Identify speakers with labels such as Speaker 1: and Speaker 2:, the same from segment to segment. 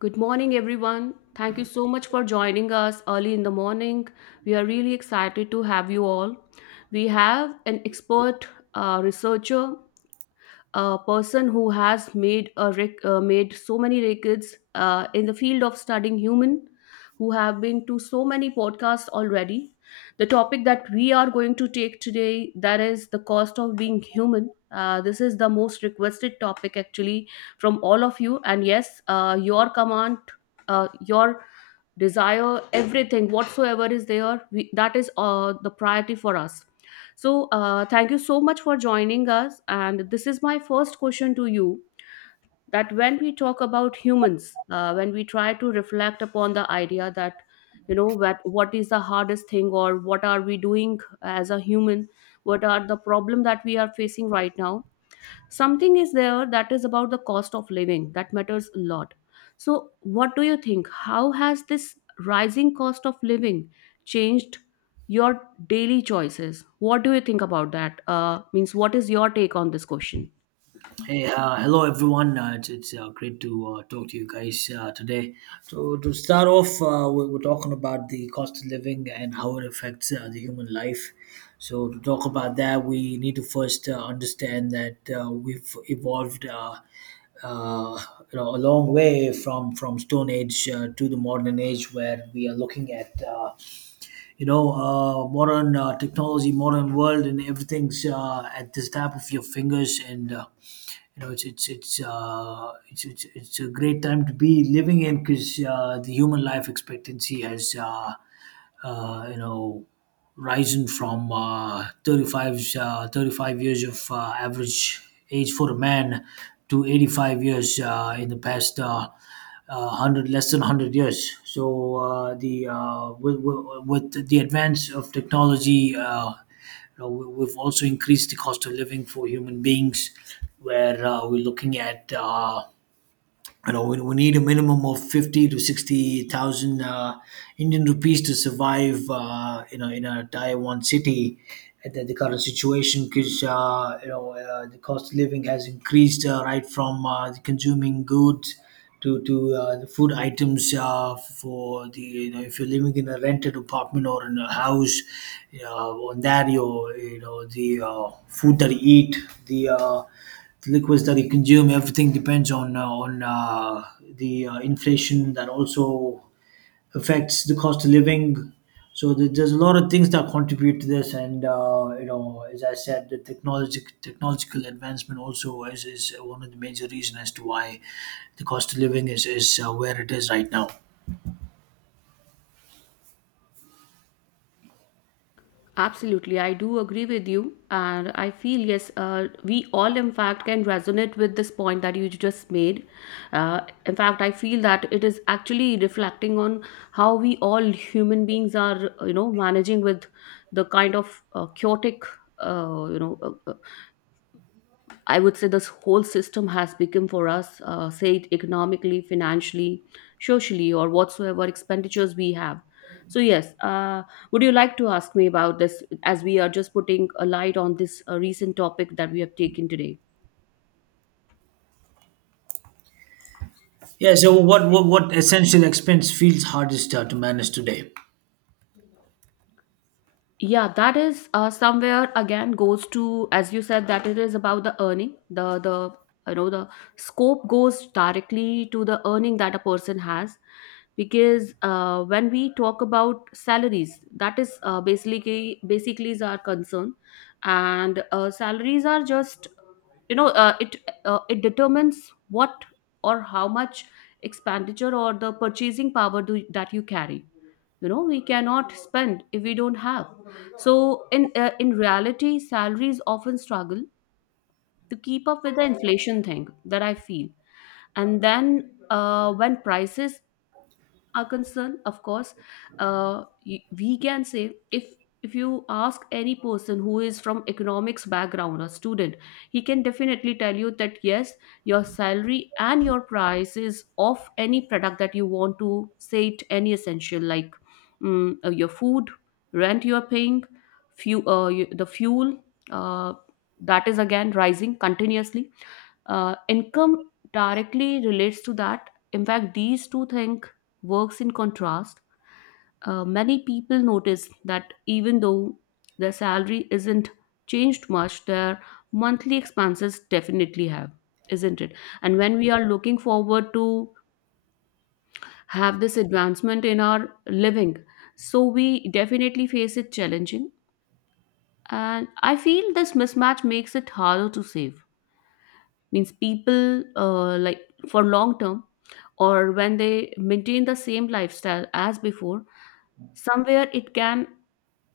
Speaker 1: Good morning, everyone. Thank you so much for joining us early in the morning. We are really excited to have you all. We have an expert researcher, a person who has made made so many records in the field of studying human, who have been to so many podcasts already. The topic that we are going to take today, that is the cost of being human. This is the most requested topic actually from all of you, and yes, your command, your desire, everything whatsoever is there, that is the priority for us. So thank you so much for joining us, and this is my first question to you, that when we talk about humans, when we try to reflect upon the idea that, you know, what is the hardest thing, or what are we doing as a human? What are the problem that we are facing right now? Something is there that is about the cost of living that matters a lot. So what do you think, how has this rising cost of living changed your daily choices? What do you think about that? Means what is your take on this question?
Speaker 2: Hey, hello everyone. It's great to talk to you guys today. So to start off, we're talking about the cost of living and how it affects the human life. So to talk about that, we need to first understand that we've evolved. Uh, a long way from Stone Age to the modern age, where we are looking at. Modern technology, modern world, and everything's at the tap of your fingers. And it's a great time to be living in, because the human life expectancy has uh, you know rising from 35 years of average age for a man to 85 years in the past uh, uh, 100 less than 100 years. So the with the advance of technology, we've also increased the cost of living for human beings, where we're looking at, we need a minimum of fifty to sixty thousand Indian rupees to survive, in a Taiwan city at the current situation, because the cost of living has increased right from the consuming goods to the food items, for the you know if you're living in a rented apartment or in a house, on that the food that you eat, the the liquids that you consume. Everything depends on the inflation, that also affects the cost of living. So there's a lot of things that contribute to this, and as I said, the technology technological advancement also is one of the major reasons as to why the cost of living is where it is right now.
Speaker 1: Absolutely, I do agree with you, and I feel yes, we all in fact can resonate with this point that you just made. Uh, in fact, I feel that it is actually reflecting on how we all human beings are, you know, managing with the kind of chaotic, uh, you know, uh, uh, I would say this whole system has become for us, say it economically, financially, socially, or whatsoever expenditures we have. So, yes, would you like to ask me about this as we are just putting a light on this recent topic that we have taken today?
Speaker 2: Yeah, so what essential expense feels hardest to manage today?
Speaker 1: Yeah, that is somewhere again goes to, as you said, that it is about the earning. You know, the scope goes directly to the earning that a person has, because when we talk about salaries, that is basically is our concern. And salaries are just, you know, it determines what, or how much expenditure or the purchasing power that you carry. You know, we cannot spend if we don't have. So in reality, salaries often struggle to keep up with the inflation thing, that I feel. And then, when prices are concerned, of course, we can say, if you ask any person who is from economics background or student, he can definitely tell you that yes, your salary and your prices of any product that you want to say it, any essential like your food, rent you are paying, the fuel, uh, that is again rising continuously. Income directly relates to that. In fact, these two things works in contrast. Many people notice that even though their salary isn't changed much, their monthly expenses definitely have, isn't it? And when we are looking forward to have this advancement in our living, so we definitely face it challenging. And I feel this mismatch makes it harder to save. Means people like for long term, or when they maintain the same lifestyle as before, somewhere it can,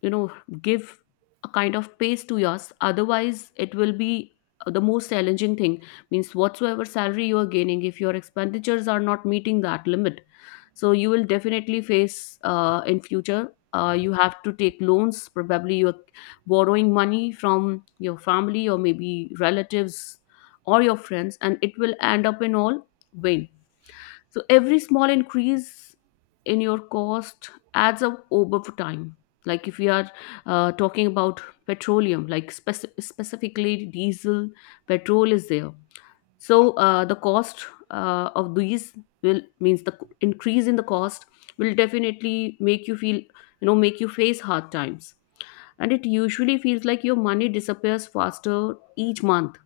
Speaker 1: you know, give a kind of pace to yours, otherwise it will be the most challenging thing. Means whatsoever salary you are gaining, if your expenditures are not meeting that limit, so you will definitely face in future, you have to take loans, probably you're borrowing money from your family, or maybe relatives or your friends, and it will end up in all vain. So every small increase in your cost adds up over time. Like if we are talking about petroleum, specifically diesel, petrol is there. So the cost of these will, increase in the cost will definitely make you feel, you know, make you face hard times, and it usually feels like your money disappears faster each month.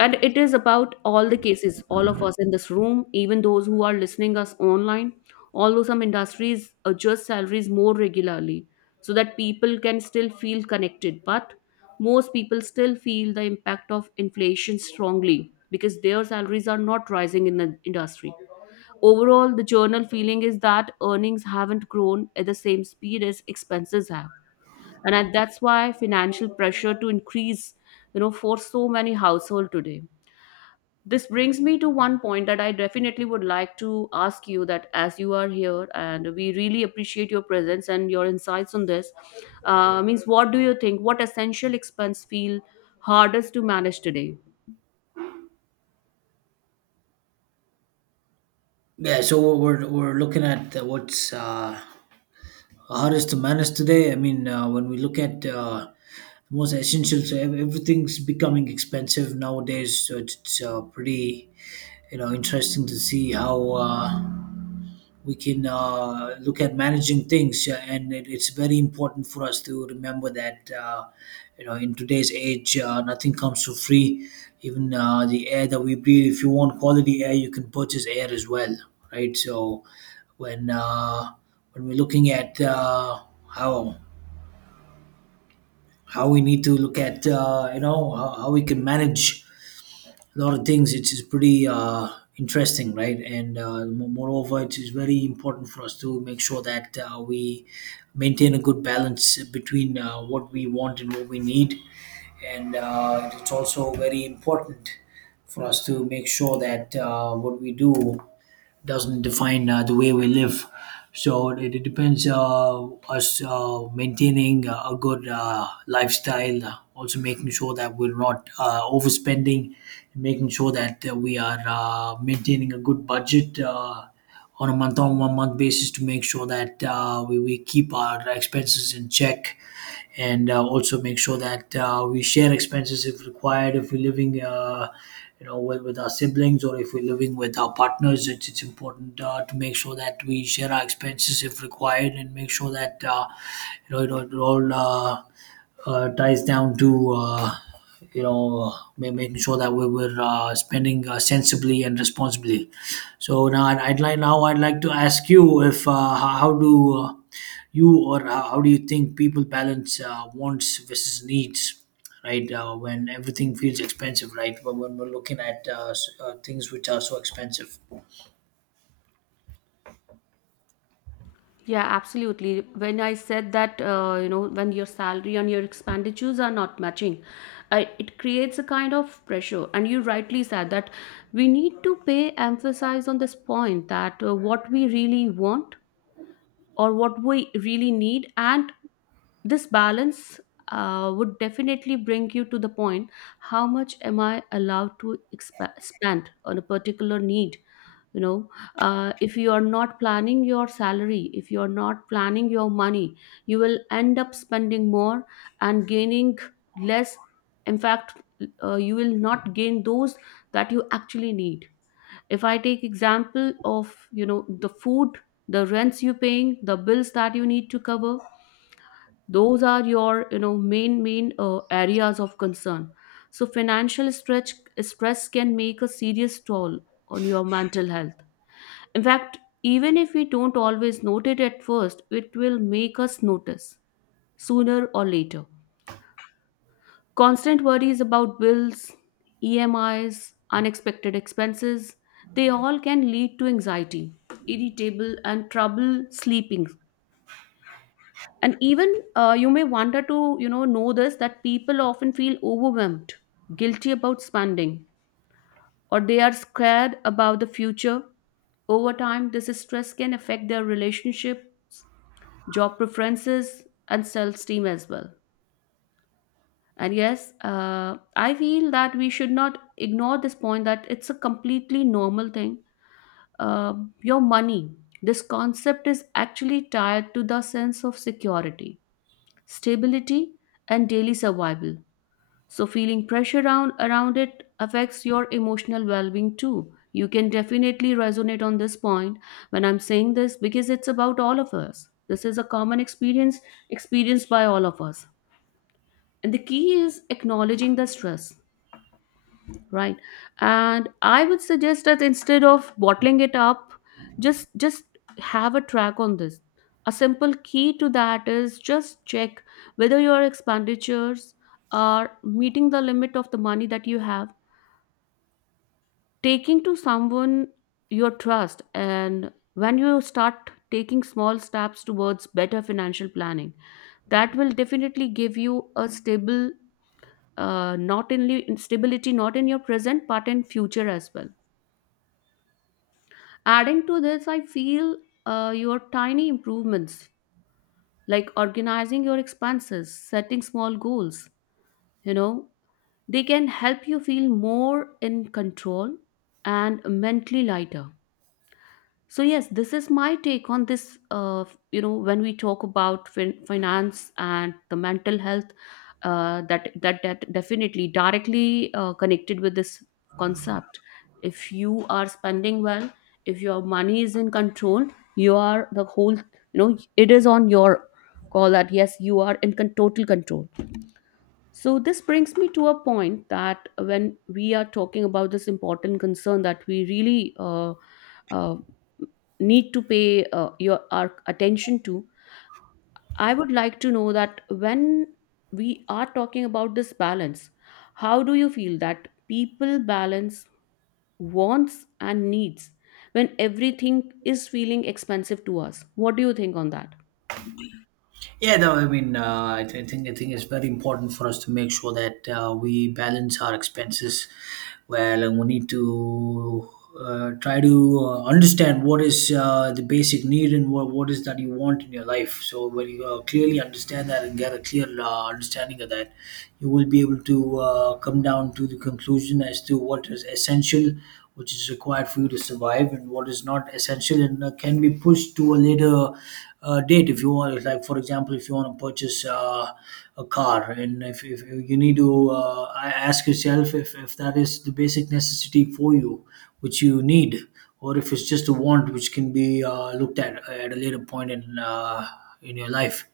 Speaker 1: And it is about all the cases, all of us in this room, even those who are listening us online. Although some industries adjust salaries more regularly so that people can still feel connected, but most people still feel the impact of inflation strongly, because their salaries are not rising in the industry. Overall, the journal feeling is that earnings haven't grown at the same speed as expenses have, and that's why financial pressure to increase, you know, for so many households today. This brings me to one point that I definitely would like to ask you, that as you are here and we really appreciate your presence and your insights on this. Means what do you think, what essential expense feel hardest to manage today?
Speaker 2: Yeah, so we're looking at what's hardest to manage today. I mean, when we look at most essential, so everything's becoming expensive nowadays. So it's pretty, interesting to see how. We can look at managing things, and it's very important for us to remember that, in today's age, nothing comes for free. Even the air that we breathe, if you want quality air, you can purchase air as well, right? So when uh, when we're looking at how how we need to look at, how we can manage a lot of things. It's pretty interesting, right? And moreover, it is very important for us to make sure that we maintain a good balance between what we want and what we need. And it's also very important for us to make sure that what we do doesn't define the way we live. So it depends us maintaining a good lifestyle, also making sure that we're not overspending, making sure that we are maintaining a good budget on a month on one month basis, to make sure that we keep our expenses in check, and also make sure that we share expenses if required. If we're living, with our siblings, or if we're living with our partners, it's important to make sure that we share our expenses if required, and make sure that, it all ties down to, you know, making sure that we're spending sensibly and responsibly. So now I'd like to ask you, if how do you or how do you think people balance wants versus needs, right? When everything feels expensive, right? But when we're looking at things which are so expensive.
Speaker 1: Yeah, absolutely, when I said that, you know, when your salary and your expenditures are not matching, I, it creates a kind of pressure, and you rightly said that we need to pay emphasis on this point, that what we really want or what we really need, and this balance would definitely bring you to the point, how much am I allowed to spend on a particular need? You know, if you are not planning your salary, if you are not planning your money, you will end up spending more and gaining less. In fact, you will not gain those that you actually need. If I take example of, you know, the food, the rents you paying, the bills that you need to cover, those are your, you know, main main areas of concern. So financial stretch stress can make a serious toll on your mental health. In fact, even if we don't always note it at first, it will make us notice sooner or later. Constant worries about bills, EMIs, unexpected expenses, they all can lead to anxiety, irritable and trouble sleeping. And even, you may wonder to, you know this, that people often feel overwhelmed, guilty about spending, or they are scared about the future. Over time, this stress can affect their relationships, job preferences, and self-esteem as well. And yes, I feel that we should not ignore this point, that it's a completely normal thing. Uh, your money, this concept is actually tied to the sense of security, stability, and daily survival. So, feeling pressure around, around it affects your emotional well being too. You can definitely resonate on this point when I'm saying this, because it's about all of us. This is a common experience experienced by all of us. And the key is acknowledging the stress, right? And I would suggest that instead of bottling it up, just have a track on this. A simple key to that is just check whether your expenditures are meeting the limit of the money that you have, taking to someone your trust. And when you start taking small steps towards better financial planning, that will definitely give you a stable, not only in stability, not in your present, but in future as well. Adding to this, I feel your tiny improvements, like organizing your expenses, setting small goals, you know, they can help you feel more in control and mentally lighter. So yes, this is my take on this. You know, when we talk about finance and the mental health, that definitely directly connected with this concept. If you are spending well, if your money is in control, you are the whole. You know, it is on your call, that yes, you are in total control. So this brings me to a point, that when we are talking about this important concern that we really, uh, need to pay your our attention to. I would like to know that when we are talking about this balance, how do you feel that people balance wants and needs when everything is feeling expensive to us? What do you think on that?
Speaker 2: Yeah, no, I mean, I think it's very important for us to make sure that we balance our expenses well, and we need to try to understand what is the basic need and what is that you want in your life. So when you clearly understand that and get a clear understanding of that, you will be able to come down to the conclusion as to what is essential, which is required for you to survive, and what is not essential and can be pushed to a later date if you want. Like, for example, if you want to purchase a car, and if you need to ask yourself if that is the basic necessity for you which you need, or if it's just a want which can be looked at a later point in your life.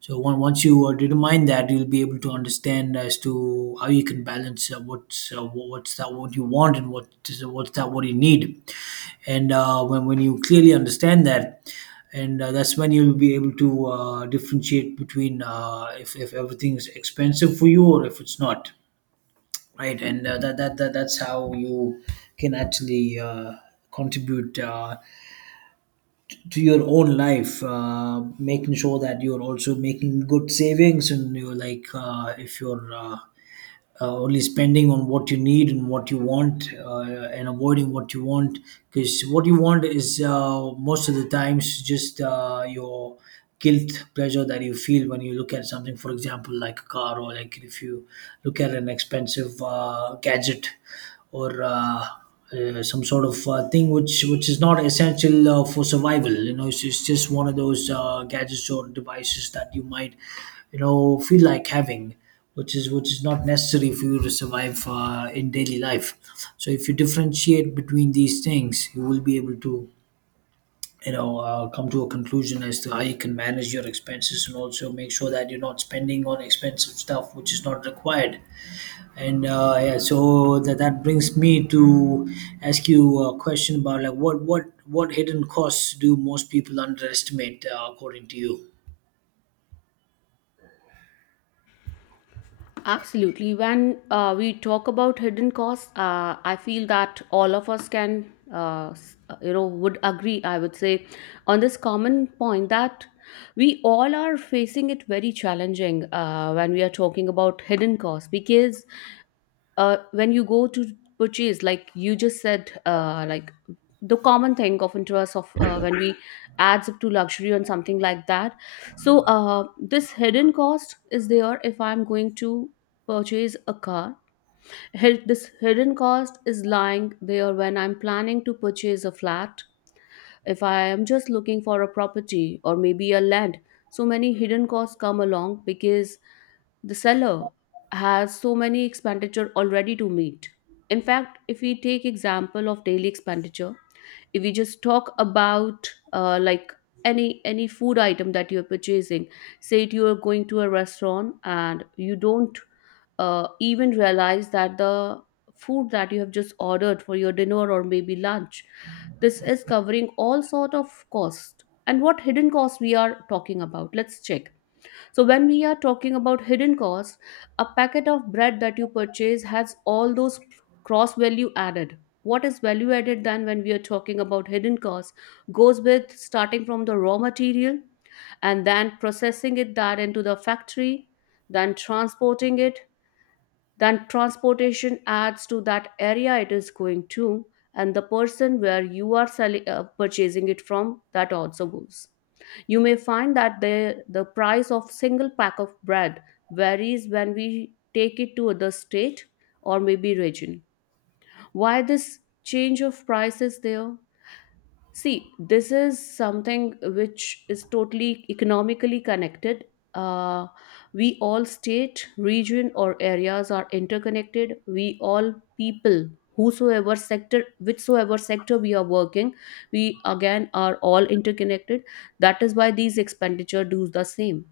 Speaker 2: So once you determine that, you'll be able to understand as to how you can balance what's that what you want and what's that what you need. And when you clearly understand that, and that's when you'll be able to differentiate between if everything is expensive for you or if it's not, right? And that's how you can actually contribute to your own life, making sure that you're also making good savings, and you're like, if you're only spending on what you need and what you want, and avoiding what you want, because what you want is, most of the times, just your guilt pleasure that you feel when you look at something, for example like a car, or like if you look at an expensive gadget, or some sort of thing which is not essential for survival. It's just one of those gadgets or devices that you might, feel like having, which is not necessary for you to survive in daily life. So if you differentiate between these things, you will be able to, come to a conclusion as to how you can manage your expenses, and also make sure that you're not spending on expensive stuff which is not required. And yeah, so that brings me to ask you a question about, like, what hidden costs do most people underestimate, according to you?
Speaker 1: Absolutely. When we talk about hidden costs, I feel that all of us can, you know, would agree, I would say, on this common point, that we all are facing it very challenging when we are talking about hidden costs. Because when you go to purchase, like you just said, like the common thing often to us of when we adds up to luxury and something like that. So this hidden cost is there if I'm going to purchase a car. This hidden cost is lying there when I'm planning to purchase a flat, if I am just looking for a property or maybe a land. So many hidden costs come along, because the seller has so many expenditure already to meet. In fact, if we take example of daily expenditure, if we just talk about like any food item that you're purchasing, say it you are going to a restaurant and you don't even realize that the food that you have just ordered for your dinner or maybe lunch, this is covering all sort of cost, and what hidden cost we are talking about, let's check. So, when we are talking about hidden costs, a packet of bread that you purchase has all those cross value added. What is value added then when we are talking about hidden costs? Goes with starting from the raw material and then processing it that into the factory, then transporting it, then transportation adds to that area it is going to, and the person where you are selling, purchasing it from, that also goes. You may find that the price of single pack of bread varies when we take it to other state or maybe region. Why this change of price is there? See, this is something which is totally economically connected. Uh, we all state, region, or areas are interconnected. We all people, whosoever sector, whichsoever sector we are working, we again are all interconnected. That is why these expenditure do the same.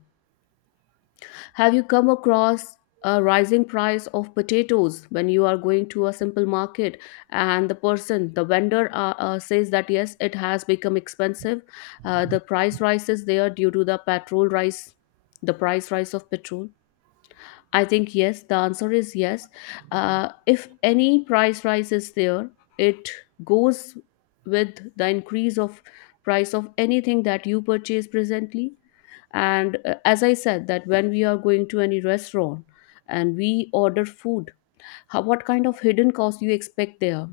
Speaker 1: Have you come across a rising price of potatoes when you are going to a simple market and the person, the vendor, says that yes, it has become expensive? The price rises there due to the petrol rise, the price rise of petrol. I think yes, the answer is yes. If any price rise is there, it goes with the increase of price of anything that you purchase presently, and as I said that when we are going to any restaurant and we order food, how, what kind of hidden cost you expect there?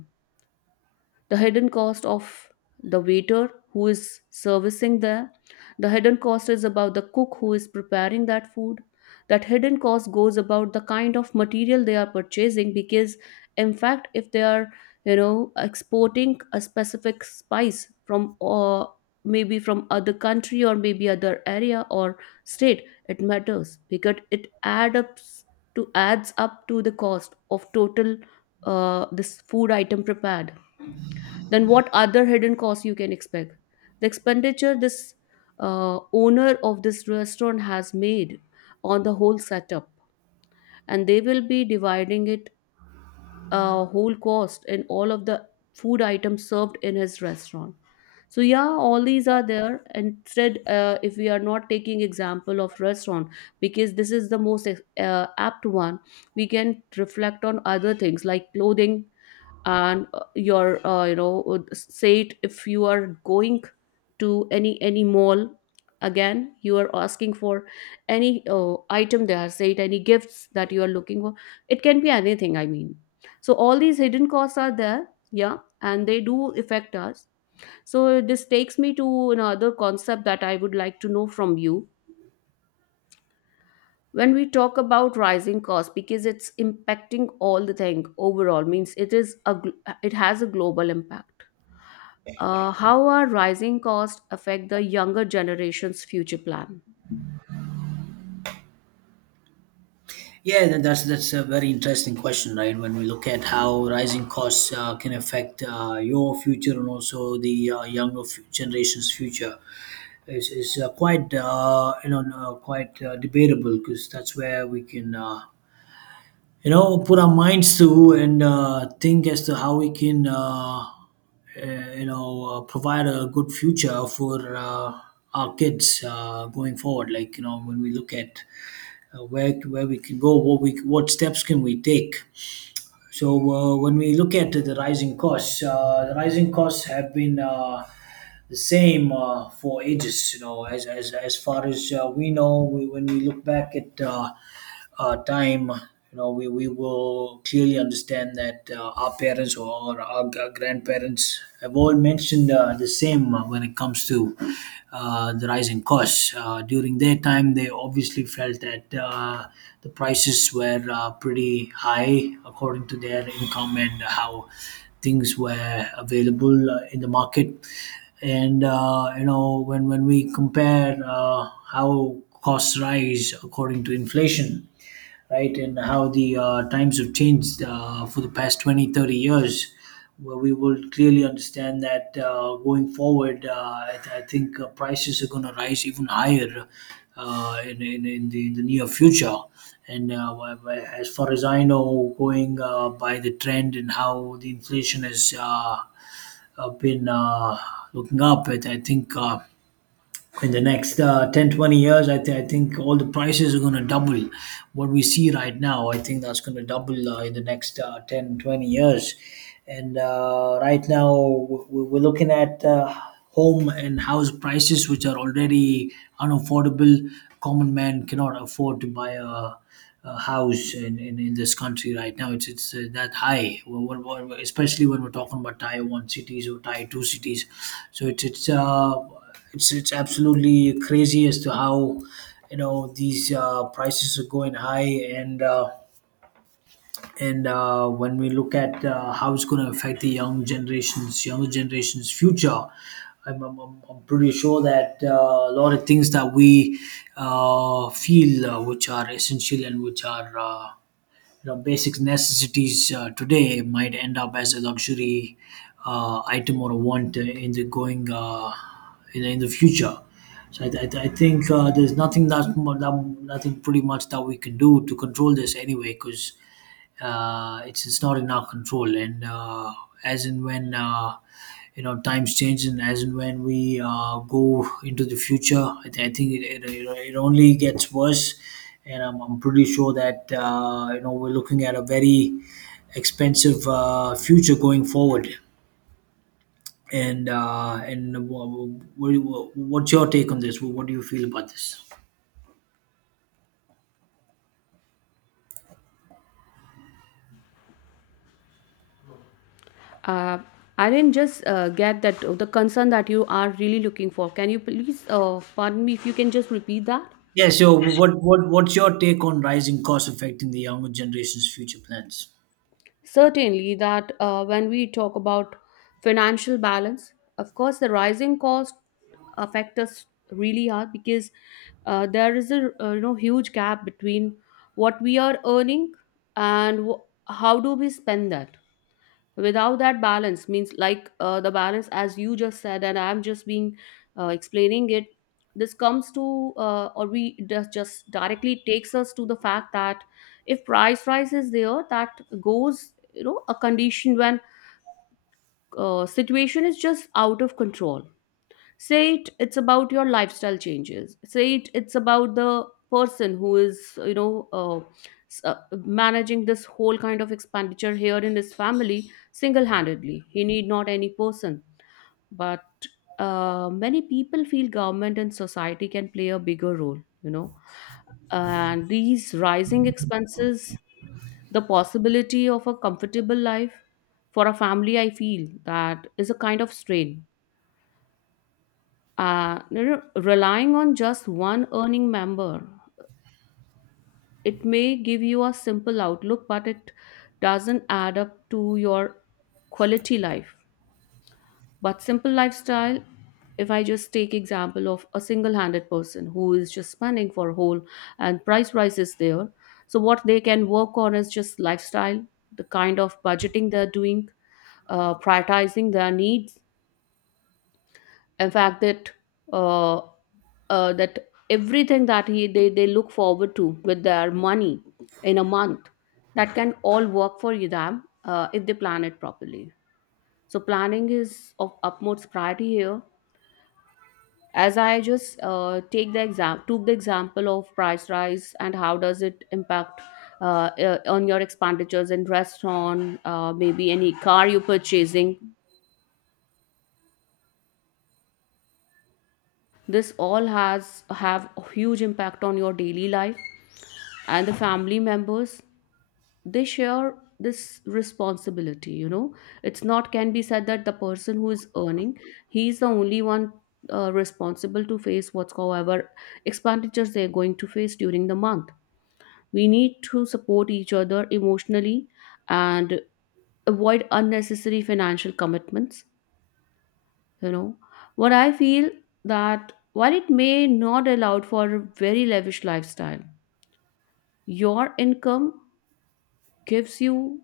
Speaker 1: The hidden cost of the waiter who is servicing there, the hidden cost is about the cook who is preparing that food, that hidden cost goes about the kind of material they are purchasing, because in fact if they are, you know, exporting a specific spice from, or maybe from other country or maybe other area or state, it matters because it adds up to, adds up to the cost of total, this food item prepared. Then what other hidden costs you can expect? The expenditure this owner of this restaurant has made on the whole setup, and they will be dividing it, whole cost, in all of the food items served in his restaurant. So yeah, all these are there, and if we are not taking example of restaurant because this is the most apt one, we can reflect on other things like clothing and your you know, would say it, if you are going to any mall, again you are asking for any item there, say it, any gifts that you are looking for, it can be anything, I mean. So all these hidden costs are there, yeah, and they do affect us. So this takes me to another concept that I would like to know from you. When we talk about rising costs, because it's impacting all the thing overall, means it is a it has a global impact. How are rising costs affect the younger generation's future plan?
Speaker 2: Yeah, that's a very interesting question, right? When we look at how rising costs can affect your future, and also the younger generation's future, is quite quite debatable, because that's where we can put our minds to and think as to how we can provide a good future for our kids going forward. Like, when we look at where we can go, what steps can we take. So when we look at the rising costs have been the same for ages. You know, as far as we know, when we look back at time, we will clearly understand that our parents or our grandparents have all mentioned the same when it comes to the rising costs. During their time, they obviously felt that the prices were pretty high according to their income and how things were available in the market, and when we compare how costs rise according to inflation, right? And how the times have changed for the past 20-30 years, where we will clearly understand that going forward, I think prices are going to rise even higher in the near future. And as far as I know, going by the trend and how the inflation is been looking up. I think in the next 10, 20 years I think all the prices are going to double. What we see right now, I think that's going to double in the next 10, 20 years. And right now we're looking at home and house prices which are already unaffordable. Common man cannot afford to buy a house in this country right now. It's that high. Especially when we're talking about tier one cities or tier two cities. so it's it's uh, it's absolutely crazy as to how, you know, these prices are going high. and uh, and when we look at how it's going to affect the young generations, younger generations' future. I'm pretty sure that a lot of things that we feel, which are essential and which are, you know, basic necessities today, might end up as a luxury item or a want in the going, in the future. So I think there's nothing that, mu- that nothing pretty much that we can do to control this anyway, because it's not in our control. And as and when, you know, times change, and as and when we go into the future, I think it only gets worse. And I'm pretty sure that, you know, we're looking at a very expensive future going forward. and uh, and wh- what's your take on this? What do you feel about this?
Speaker 1: Uh, I didn't just get that, the concern that you are really looking for. Can you please pardon me if you can just repeat that?
Speaker 2: Yeah, so what's your take on rising costs affecting the younger generation's future plans?
Speaker 1: Certainly, that when we talk about financial balance, of course, the rising cost affect us really hard because there is a you know, huge gap between what we are earning and how do we spend that without that balance, means like the balance, as you just said, and I'm just being explaining it, this comes to or we does just directly takes us to the fact that if price rise is there, that goes, you know, a condition when situation is just out of control. Say it, it's about your lifestyle changes, say it, it's about the person who is, you know, s- uh, managing this whole kind of expenditure here in his family single-handedly, he need not any person. But many people feel government and society can play a bigger role, you know, and these rising expenses, the possibility of a comfortable life for a family, I feel that is a kind of strain. You know, relying on just one earning member, it may give you a simple outlook, but it doesn't add up to your quality life. But simple lifestyle, if I just take example of a single-handed person who is just spending for whole and price rise is there. So what they can work on is just lifestyle, the kind of budgeting they're doing, prioritizing their needs, in fact that uh, that everything that they look forward to with their money in a month, that can all work for them if they plan it properly. So planning is of utmost priority here. As I just take the exam took the example of price rise and how does it impact, on your expenditures in restaurant, maybe any car you're purchasing, this all has have a huge impact on your daily life, and the family members, they share this responsibility, you know. It's not can be said that the person who is earning, he's the only one responsible to face whatsoever expenditures they're going to face during the month. We need to support each other emotionally and avoid unnecessary financial commitments. You know what I feel, that while it may not allow for a very lavish lifestyle, your income gives you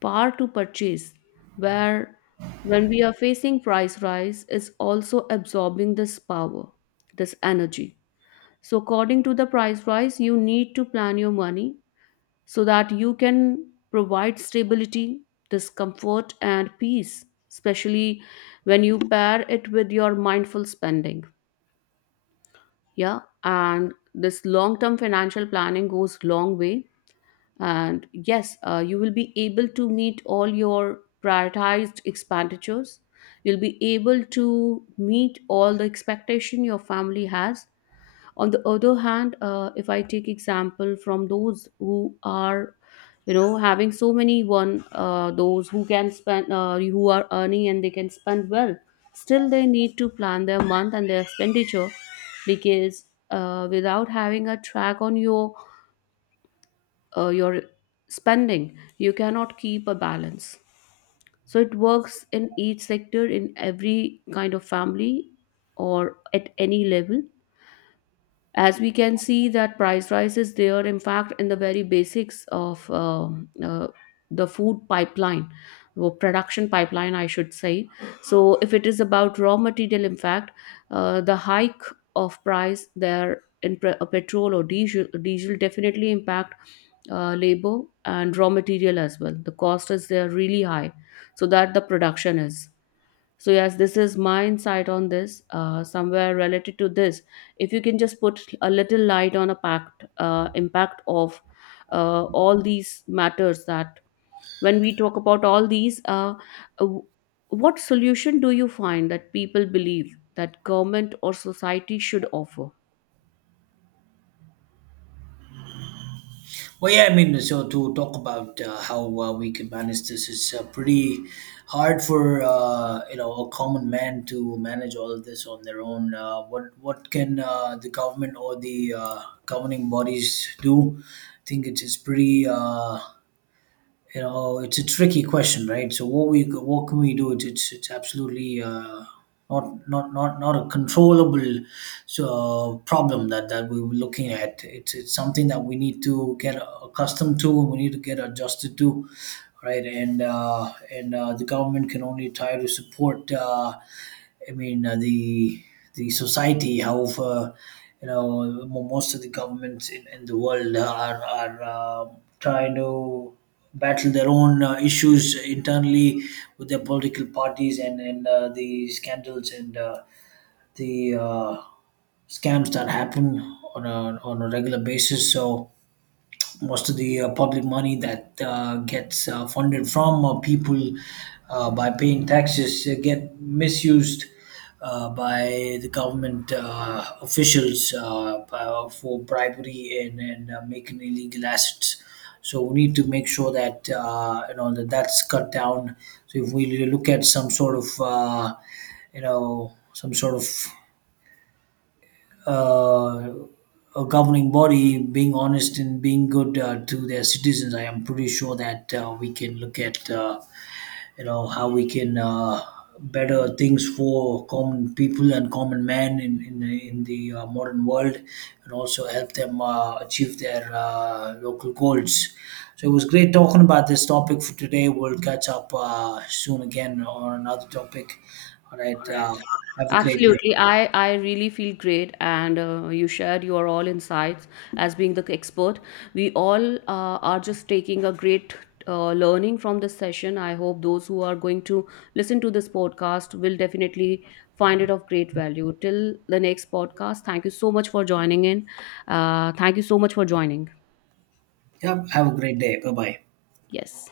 Speaker 1: power to purchase, where when we are facing price rise, is also absorbing this power, this energy. So, according to the price rise, you need to plan your money so that you can provide stability, discomfort, and peace, especially when you pair it with your mindful spending. Yeah, and this long term financial planning goes long way, and yes, you will be able to meet all your prioritized expenditures. You'll be able to meet all the expectation your family has. On the other hand, if I take example from those who are, you know, having so many one, those who can spend, who are earning and they can spend well, still they need to plan their month and their expenditure, because without having a track on your your spending you cannot keep a balance. So it works in each sector, in every kind of family, or at any level, as we can see that price rise is there, in fact in the very basics of the food pipeline, or production pipeline I should say. So if it is about raw material, in fact the hike of price there in petrol or diesel definitely impact labor and raw material as well, the cost is there really high, so that the production is. So yes, this is my insight on this, somewhere related to this, if you can just put a little light on a pact impact of all these matters, that when we talk about all these, uh, what solution do you find that people believe that government or society should offer?
Speaker 2: Well, yeah, I mean, so to talk about how we can manage this is pretty hard for, you know, a common man to manage all of this on their own. What can the government or the governing bodies do? I think it's pretty. You know, it's a tricky question, right? So what can we do? It's absolutely not a controllable, problem that we were looking at. It's something that we need to get accustomed to. We need to get adjusted to, right? And the government can only try to support. I mean, the society. However, you know, most of the governments in the world are, trying to battle their own issues internally with their political parties and the scandals and, the scams that happen on a regular basis. So most of the public money that gets funded from people by paying taxes get misused by the government officials, for bribery and making illegal assets. So we need to make sure that, you know, that that's cut down. So if we look at some sort of, you know, some sort of uh, a governing body being honest and being good to their citizens, I am pretty sure that we can look at, you know, how we can, better things for common people and common men in the modern world, and also help them achieve their local goals. So it was great talking about this topic for today. We'll catch up soon again on another topic. All right. Have a great day.
Speaker 1: Absolutely. I really feel great, and you shared your all insights as being the expert. We all are just taking a great learning from this session. I hope those who are going to listen to this podcast will definitely find it of great value. Till the next podcast, thank you so much for joining in. Thank you so much for joining.
Speaker 2: Yep. Have a great day. Bye bye.
Speaker 1: Yes.